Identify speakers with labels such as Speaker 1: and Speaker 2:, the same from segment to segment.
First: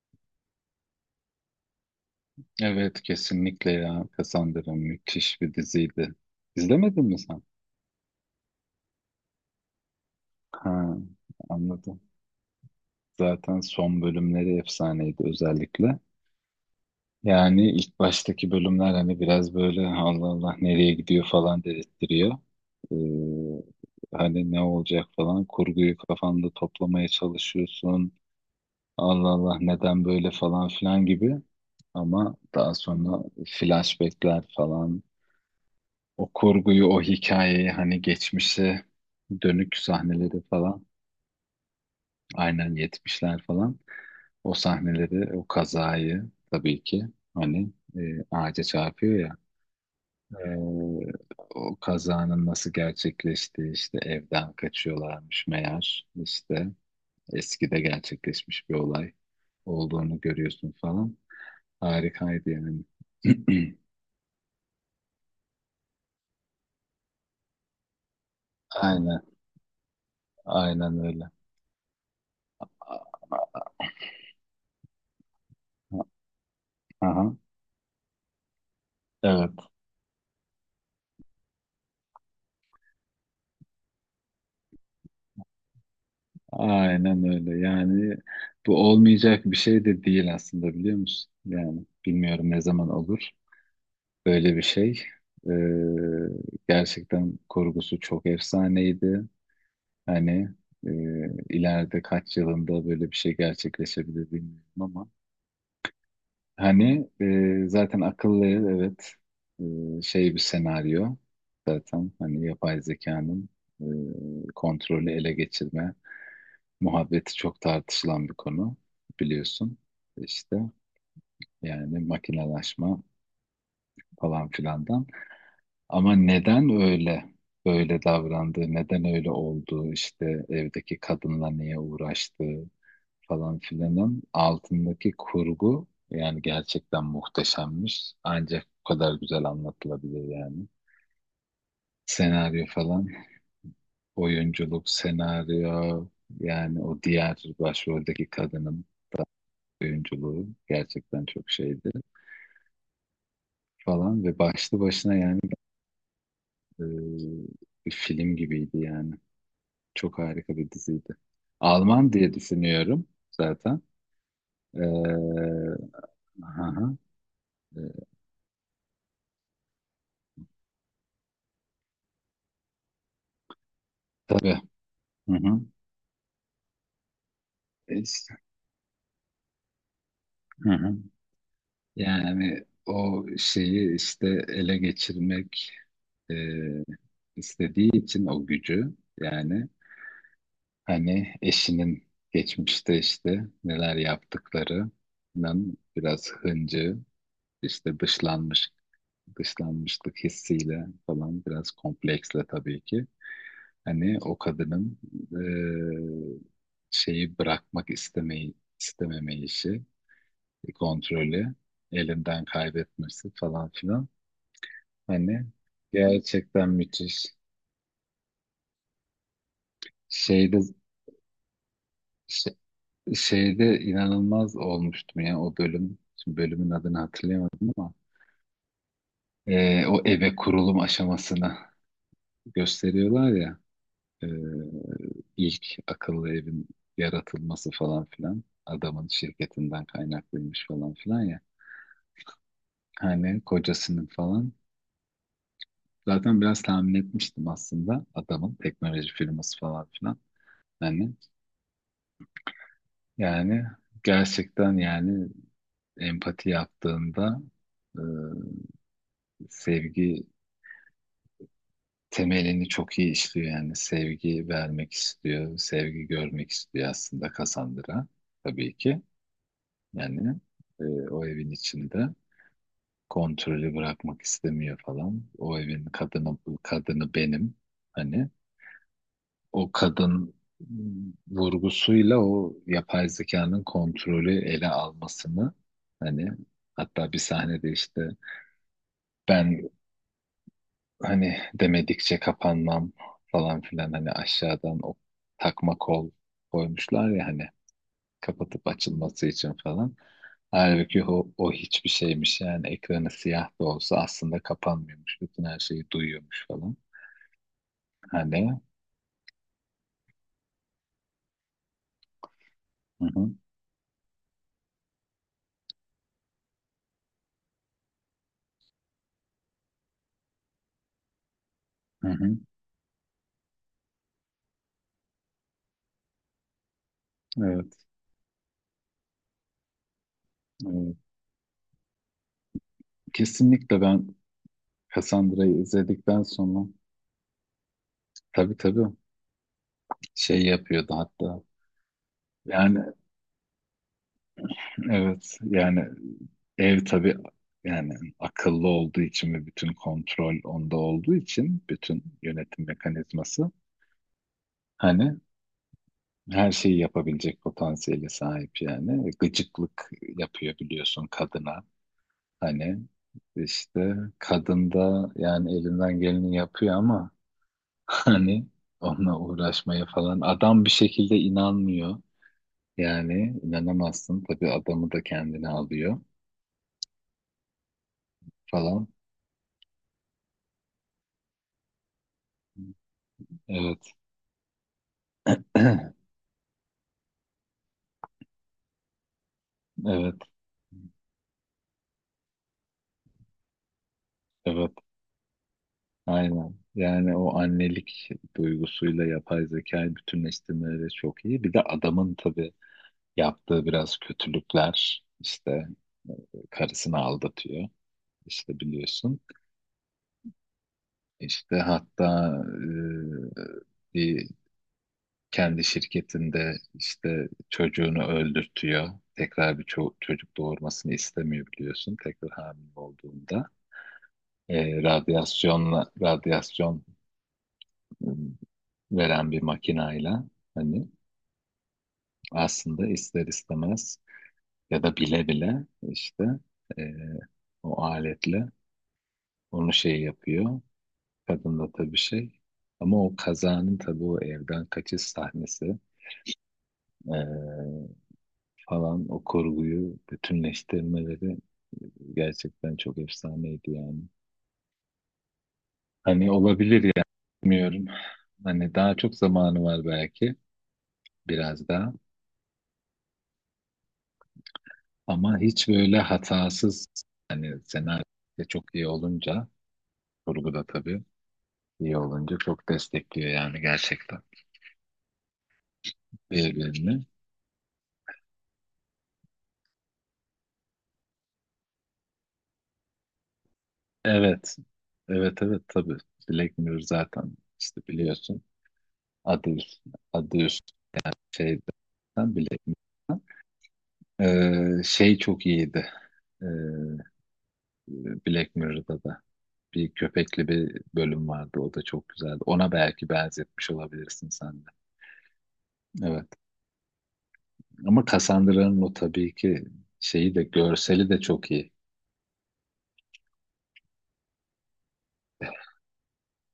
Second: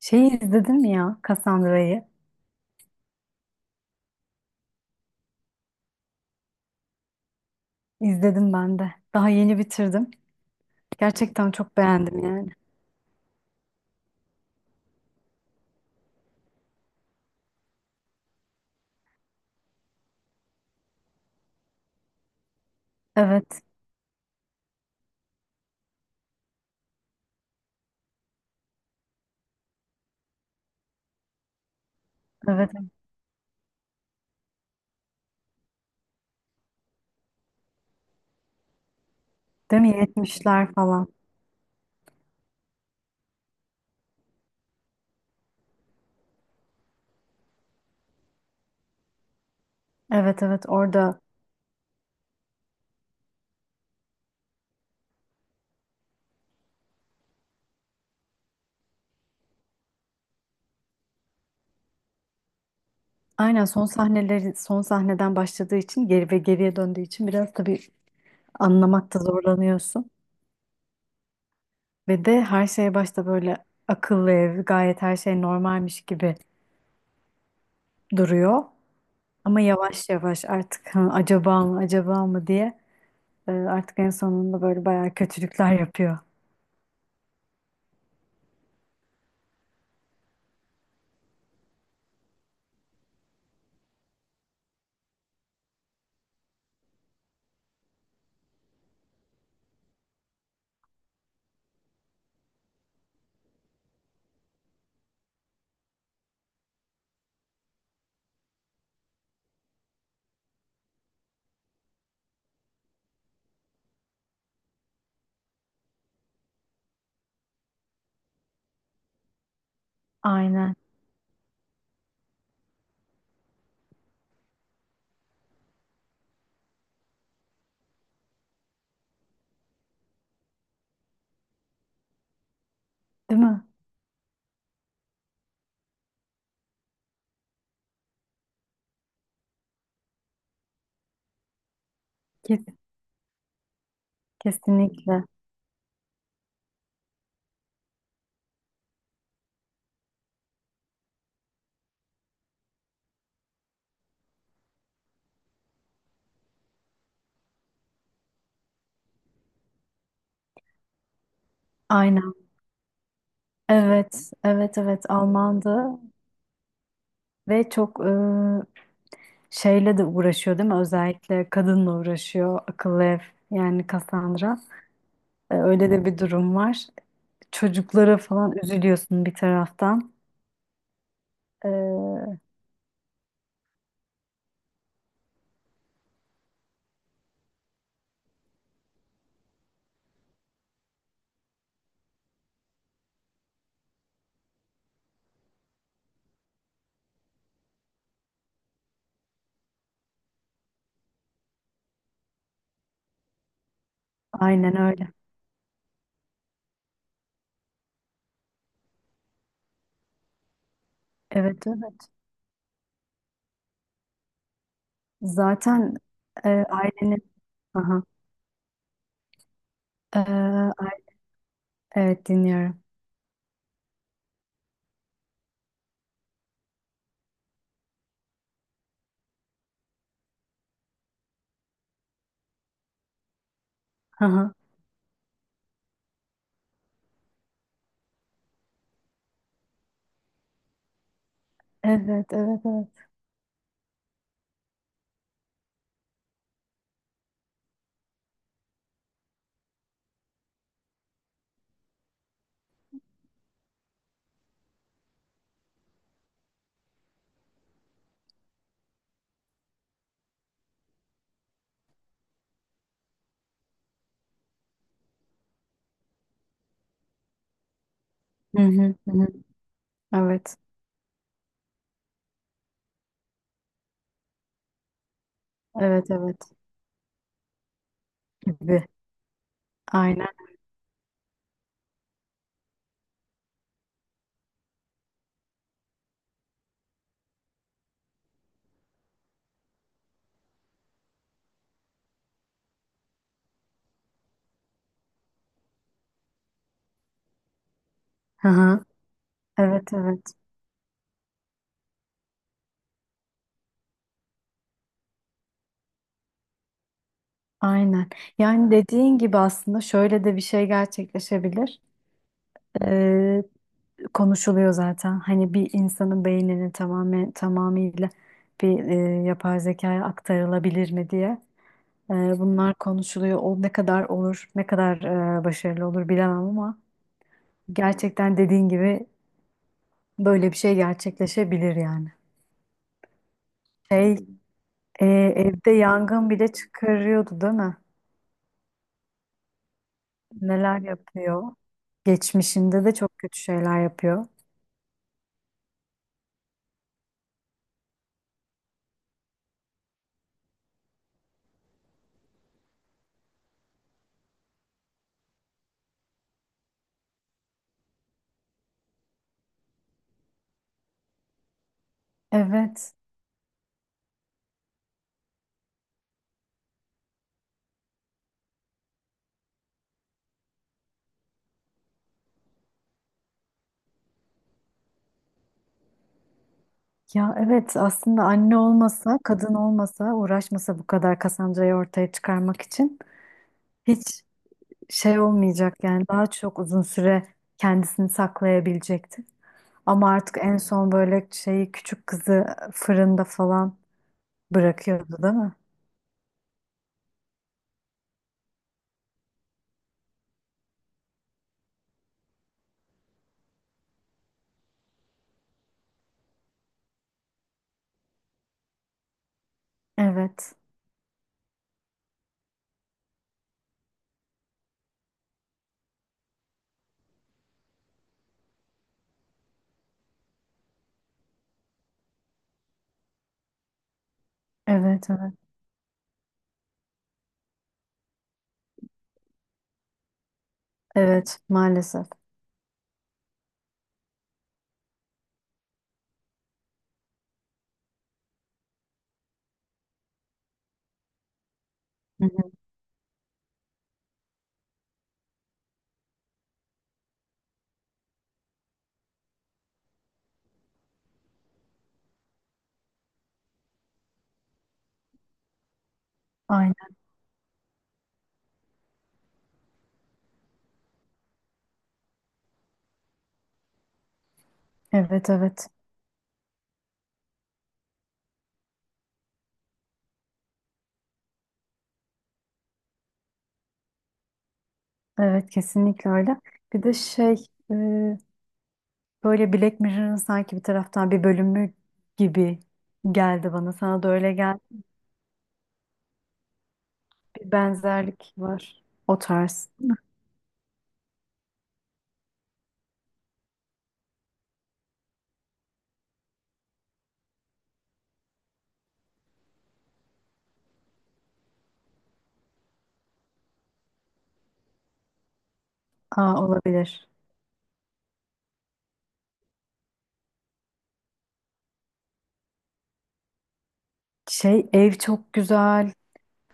Speaker 1: Şeyi izledin mi ya Cassandra'yı?
Speaker 2: Evet, kesinlikle ya. Cassandra müthiş bir diziydi. İzlemedin mi sen?
Speaker 1: İzledim ben de. Daha yeni bitirdim.
Speaker 2: Ha,
Speaker 1: Gerçekten çok
Speaker 2: anladım.
Speaker 1: beğendim yani.
Speaker 2: Zaten son bölümleri efsaneydi özellikle. Yani ilk baştaki bölümler hani biraz böyle Allah Allah nereye gidiyor falan dedirttiriyor. Ee,
Speaker 1: Evet,
Speaker 2: hani ne olacak falan, kurguyu kafanda toplamaya çalışıyorsun. Allah Allah neden böyle falan filan gibi. Ama
Speaker 1: evet.
Speaker 2: daha sonra flashbackler falan. O kurguyu, o hikayeyi hani geçmişe dönük
Speaker 1: Değil mi?
Speaker 2: sahneleri
Speaker 1: 70'ler
Speaker 2: falan.
Speaker 1: falan.
Speaker 2: Aynen, yetmişler falan. O sahneleri, o kazayı tabii ki hani ağaca çarpıyor ya.
Speaker 1: Evet, evet. Orada
Speaker 2: e, O kazanın nasıl gerçekleştiği, işte evden kaçıyorlarmış meğer, işte eskide gerçekleşmiş bir olay olduğunu görüyorsun falan. Harikaydı yani.
Speaker 1: aynen son sahneleri son sahneden başladığı için geri ve geriye döndüğü için biraz tabii anlamakta
Speaker 2: Aynen,
Speaker 1: zorlanıyorsun.
Speaker 2: aynen öyle.
Speaker 1: Ve de her şey başta böyle akıllı ev, gayet her şey normalmiş gibi
Speaker 2: Aha,
Speaker 1: duruyor.
Speaker 2: evet.
Speaker 1: Ama yavaş yavaş artık "Hı, acaba mı acaba mı" diye artık en sonunda böyle bayağı kötülükler yapıyor.
Speaker 2: Aynen öyle. Yani bu olmayacak bir şey de değil aslında, biliyor musun? Yani bilmiyorum, ne zaman olur böyle bir şey. Gerçekten kurgusu çok efsaneydi. Hani e, ileride kaç yılında böyle bir şey gerçekleşebilir bilmiyorum ama. Hani zaten akıllı ev, evet, şey, bir senaryo zaten, hani yapay zekanın kontrolü ele geçirme muhabbeti çok tartışılan bir konu, biliyorsun. İşte
Speaker 1: Aynen,
Speaker 2: yani makinalaşma falan filandan. Ama neden öyle davrandığı, neden öyle olduğu, işte evdeki kadınla niye uğraştığı
Speaker 1: değil
Speaker 2: falan
Speaker 1: mi?
Speaker 2: filanın altındaki kurgu yani gerçekten muhteşemmiş. Ancak bu kadar güzel anlatılabilir yani. Senaryo
Speaker 1: Kes-
Speaker 2: falan, oyunculuk,
Speaker 1: kesinlikle.
Speaker 2: senaryo, yani o diğer başroldeki kadının oyunculuğu gerçekten çok şeydi falan, ve başlı başına yani e, bir film gibiydi yani. Çok harika bir diziydi. Alman
Speaker 1: Aynen.
Speaker 2: diye düşünüyorum zaten.
Speaker 1: Evet, evet,
Speaker 2: Ee,
Speaker 1: evet Almandı
Speaker 2: aha,
Speaker 1: ve
Speaker 2: e,
Speaker 1: çok şeyle de uğraşıyor değil mi? Özellikle kadınla uğraşıyor, akıllı ev yani Cassandra.
Speaker 2: tabii. Hı
Speaker 1: E,
Speaker 2: hı.
Speaker 1: öyle de bir durum var. Çocuklara
Speaker 2: İşte,
Speaker 1: falan üzülüyorsun bir taraftan.
Speaker 2: hı hı.
Speaker 1: E,
Speaker 2: Yani o şeyi işte ele geçirmek e, istediği için, o gücü yani, hani eşinin geçmişte işte neler yaptıklarının biraz hıncı. İşte dışlanmışlık hissiyle falan, biraz kompleksle tabii ki. Hani o
Speaker 1: aynen
Speaker 2: kadının
Speaker 1: öyle.
Speaker 2: eee, şeyi bırakmak istememeyişi, kontrolü
Speaker 1: Evet, evet.
Speaker 2: elinden kaybetmesi falan filan. Hani
Speaker 1: Zaten
Speaker 2: gerçekten
Speaker 1: ailenin...
Speaker 2: müthiş.
Speaker 1: Aha. E,
Speaker 2: Şeyde
Speaker 1: ay- evet
Speaker 2: ş-
Speaker 1: dinliyorum.
Speaker 2: Şeyde inanılmaz olmuştum ya o bölüm. Şimdi bölümün adını hatırlayamadım ama o eve kurulum aşamasını gösteriyorlar ya. Ee,
Speaker 1: Aha.
Speaker 2: ilk akıllı evin yaratılması falan filan, adamın şirketinden kaynaklıymış falan filan ya.
Speaker 1: Evet, evet, evet.
Speaker 2: Hani kocasının falan. Zaten biraz tahmin etmiştim aslında, adamın teknoloji firması falan filan. Hani, yani, gerçekten yani empati yaptığında e, sevgi temelini çok iyi işliyor yani, sevgi vermek istiyor, sevgi görmek istiyor aslında Cassandra,
Speaker 1: Hı
Speaker 2: tabii
Speaker 1: hı,
Speaker 2: ki.
Speaker 1: hı hı.
Speaker 2: Yani
Speaker 1: Evet.
Speaker 2: e, o evin içinde kontrolü bırakmak istemiyor falan. O evin
Speaker 1: Evet evet
Speaker 2: kadını kadını benim. Hani
Speaker 1: gibi.
Speaker 2: o
Speaker 1: Aynen.
Speaker 2: kadın mm vurgusuyla o yapay zekanın kontrolü ele almasını, hani, hatta bir sahnede işte ben hani demedikçe kapanmam falan filan, hani aşağıdan o takma kol koymuşlar ya hani,
Speaker 1: Hı
Speaker 2: kapatıp
Speaker 1: hı.
Speaker 2: açılması için
Speaker 1: Evet
Speaker 2: falan.
Speaker 1: evet
Speaker 2: Halbuki o hiçbir şeymiş yani, ekranı siyah da olsa aslında kapanmıyormuş. Bütün her şeyi duyuyormuş falan.
Speaker 1: aynen.
Speaker 2: Hani
Speaker 1: Yani dediğin gibi aslında şöyle de bir şey gerçekleşebilir.
Speaker 2: hı hı,
Speaker 1: Ee, konuşuluyor zaten. Hani bir insanın beyninin tamamıyla bir yapay zekaya aktarılabilir mi diye.
Speaker 2: hı hı,
Speaker 1: Bunlar konuşuluyor. O ne kadar olur, ne kadar başarılı olur bilemem ama
Speaker 2: evet,
Speaker 1: gerçekten dediğin gibi böyle bir şey
Speaker 2: evet.
Speaker 1: gerçekleşebilir yani.
Speaker 2: Kesinlikle
Speaker 1: Şey,
Speaker 2: ben Cassandra'yı
Speaker 1: Evde
Speaker 2: izledikten
Speaker 1: yangın bile
Speaker 2: sonra,
Speaker 1: çıkarıyordu değil mi?
Speaker 2: tabii tabii, şey
Speaker 1: Neler
Speaker 2: yapıyordu hatta.
Speaker 1: yapıyor.
Speaker 2: Yani
Speaker 1: Geçmişinde de çok kötü şeyler yapıyor.
Speaker 2: evet yani, ev tabii, yani akıllı olduğu için ve bütün kontrol onda olduğu için bütün yönetim mekanizması, hani, her şeyi yapabilecek potansiyele sahip yani. E, gıcıklık yapıyor, biliyorsun, kadına. Hani
Speaker 1: Evet.
Speaker 2: işte kadın da yani elinden geleni yapıyor ama hani onunla uğraşmaya falan. Adam bir şekilde inanmıyor. Yani inanamazsın. Tabii adamı da kendine alıyor
Speaker 1: Ya evet aslında anne
Speaker 2: falan.
Speaker 1: olmasa, kadın olmasa, uğraşmasa bu kadar Cassandra'yı ortaya çıkarmak için
Speaker 2: Evet.
Speaker 1: hiç şey olmayacak yani daha çok uzun süre kendisini saklayabilecekti. Ama
Speaker 2: Evet.
Speaker 1: artık en son böyle şeyi küçük kızı fırında falan
Speaker 2: Evet.
Speaker 1: bırakıyordu değil mi?
Speaker 2: Aynen. Yani o annelik duygusuyla yapay zekayı bütünleştirmeleri çok iyi. Bir de adamın tabii yaptığı biraz kötülükler, işte e, karısını aldatıyor işte, biliyorsun.
Speaker 1: Evet.
Speaker 2: İşte hatta e, bir kendi şirketinde işte çocuğunu öldürtüyor. Tekrar bir çocuk doğurmasını istemiyor, biliyorsun, tekrar hamile olduğunda. E,
Speaker 1: Evet, evet.
Speaker 2: radyasyon e, veren bir makinayla, hani
Speaker 1: Evet, maalesef.
Speaker 2: aslında ister istemez, ya da bile bile işte e, o aletle onu şey yapıyor. Kadın da tabii
Speaker 1: Hı
Speaker 2: şey.
Speaker 1: hı.
Speaker 2: Ama o kazanın tabii, o evden kaçış sahnesi eee, falan, o kurguyu bütünleştirmeleri gerçekten çok efsaneydi yani. Hani olabilir
Speaker 1: Aynen.
Speaker 2: yani, bilmiyorum. Hani daha çok zamanı var belki, biraz daha.
Speaker 1: Evet,
Speaker 2: Ama
Speaker 1: evet.
Speaker 2: hiç böyle hatasız, hani senaryo da çok iyi olunca, kurgu da tabii iyi olunca çok destekliyor yani gerçekten
Speaker 1: Evet kesinlikle öyle. Bir de
Speaker 2: birbirini.
Speaker 1: şey e, böyle Black Mirror'ın sanki bir taraftan bir bölümü gibi geldi bana. Sana da öyle
Speaker 2: Evet.
Speaker 1: geldi.
Speaker 2: Evet evet tabii. Black Mirror zaten
Speaker 1: Bir
Speaker 2: işte,
Speaker 1: benzerlik
Speaker 2: biliyorsun.
Speaker 1: var. O
Speaker 2: Adı,
Speaker 1: tarz.
Speaker 2: üst- Adı üst şeyden, Black Mirror'dan. Şey çok iyiydi. Ee, Black Mirror'da da bir köpekli bir bölüm vardı. O da çok güzeldi. Ona belki benzetmiş olabilirsin sen de. Evet.
Speaker 1: Aa, olabilir.
Speaker 2: Ama Cassandra'nın o tabii ki şeyi de, görseli de çok iyi.
Speaker 1: Şey ev çok güzel.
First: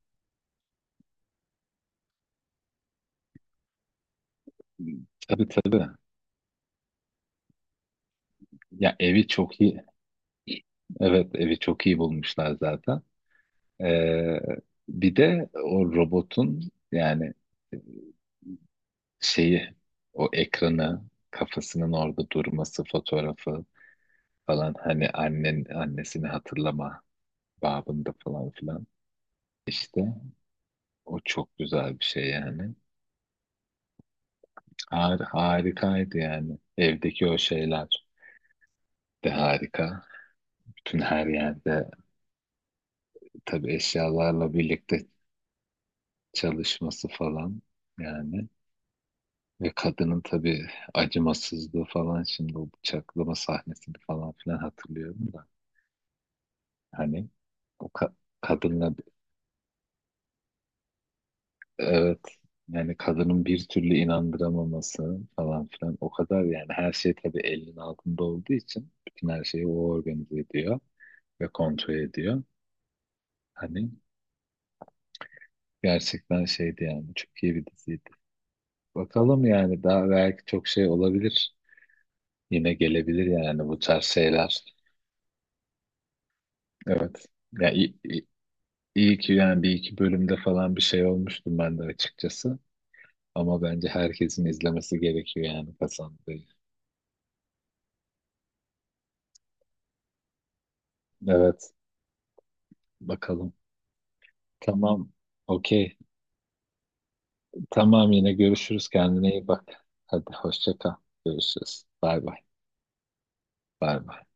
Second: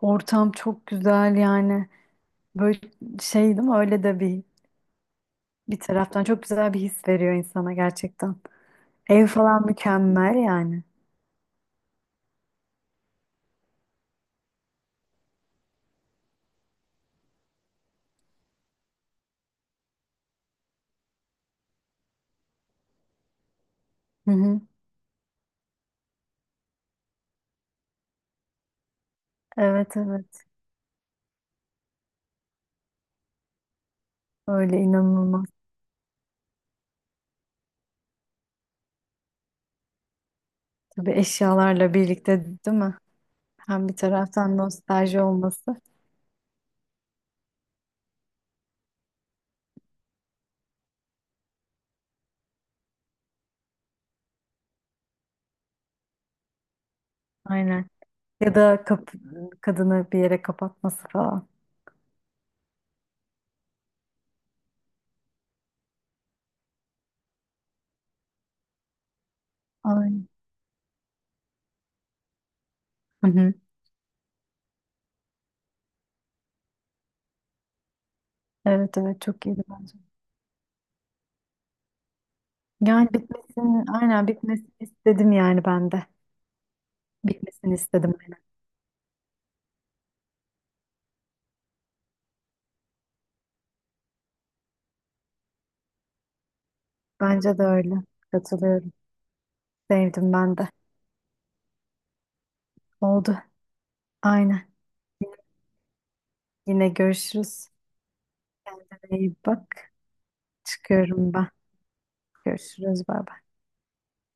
Speaker 1: Ortam çok güzel yani. Böyle şey değil mi? Öyle de bir
Speaker 2: Tabii
Speaker 1: bir
Speaker 2: tabii.
Speaker 1: taraftan çok güzel bir his veriyor insana gerçekten.
Speaker 2: Ya, evi
Speaker 1: Ev
Speaker 2: çok
Speaker 1: falan
Speaker 2: iyi.
Speaker 1: mükemmel yani.
Speaker 2: Evet, evi çok iyi bulmuşlar zaten. Ee, bir de o robotun yani şeyi, o ekranı, kafasının orada durması, fotoğrafı
Speaker 1: Hı hı.
Speaker 2: falan, hani annen annesini hatırlama babında falan filan
Speaker 1: Evet
Speaker 2: işte,
Speaker 1: evet.
Speaker 2: o çok güzel bir şey yani.
Speaker 1: Öyle inanılmaz.
Speaker 2: Harikaydı yani, evdeki o şeyler de harika, bütün
Speaker 1: Tabii
Speaker 2: her yerde
Speaker 1: eşyalarla birlikte değil mi?
Speaker 2: tabii
Speaker 1: Hem bir
Speaker 2: eşyalarla
Speaker 1: taraftan
Speaker 2: birlikte
Speaker 1: nostalji olması
Speaker 2: çalışması falan yani. Ve kadının tabii acımasızlığı falan, şimdi o bıçaklama sahnesini falan filan hatırlıyorum da. Hani o
Speaker 1: aynen.
Speaker 2: ka-
Speaker 1: ya da
Speaker 2: kadınla,
Speaker 1: kap Kadını bir yere kapatması falan.
Speaker 2: evet, yani kadının bir türlü inandıramaması falan filan, o kadar yani, her şey tabii elinin altında olduğu için bütün her şeyi o
Speaker 1: Aynen.
Speaker 2: organize ediyor ve kontrol ediyor.
Speaker 1: Hı hı.
Speaker 2: Hani gerçekten şeydi yani, çok iyi bir diziydi.
Speaker 1: Evet evet
Speaker 2: Bakalım
Speaker 1: çok iyiydi
Speaker 2: yani,
Speaker 1: bence.
Speaker 2: daha belki çok şey olabilir. Yine
Speaker 1: Yani
Speaker 2: gelebilir yani bu
Speaker 1: bitmesini
Speaker 2: tarz
Speaker 1: aynen
Speaker 2: şeyler.
Speaker 1: bitmesini istedim yani ben de.
Speaker 2: Evet. Ya,
Speaker 1: Bitmesini istedim aynen.
Speaker 2: İyi ki yani, bir iki bölümde falan bir şey olmuştum ben de açıkçası. Ama bence herkesin izlemesi gerekiyor yani, Hasan Bey.
Speaker 1: Bence de öyle. Katılıyorum. Sevdim ben de.
Speaker 2: Evet,
Speaker 1: Oldu.
Speaker 2: bakalım.
Speaker 1: Aynen.
Speaker 2: Tamam, okey.
Speaker 1: Yine görüşürüz.
Speaker 2: Tamam, yine görüşürüz.
Speaker 1: Kendine
Speaker 2: Kendine
Speaker 1: iyi
Speaker 2: iyi bak.
Speaker 1: bak.
Speaker 2: Hadi hoşça kal.
Speaker 1: Çıkıyorum ben.
Speaker 2: Görüşürüz. Bay bay.
Speaker 1: Görüşürüz. Bay bay.
Speaker 2: Bay bay.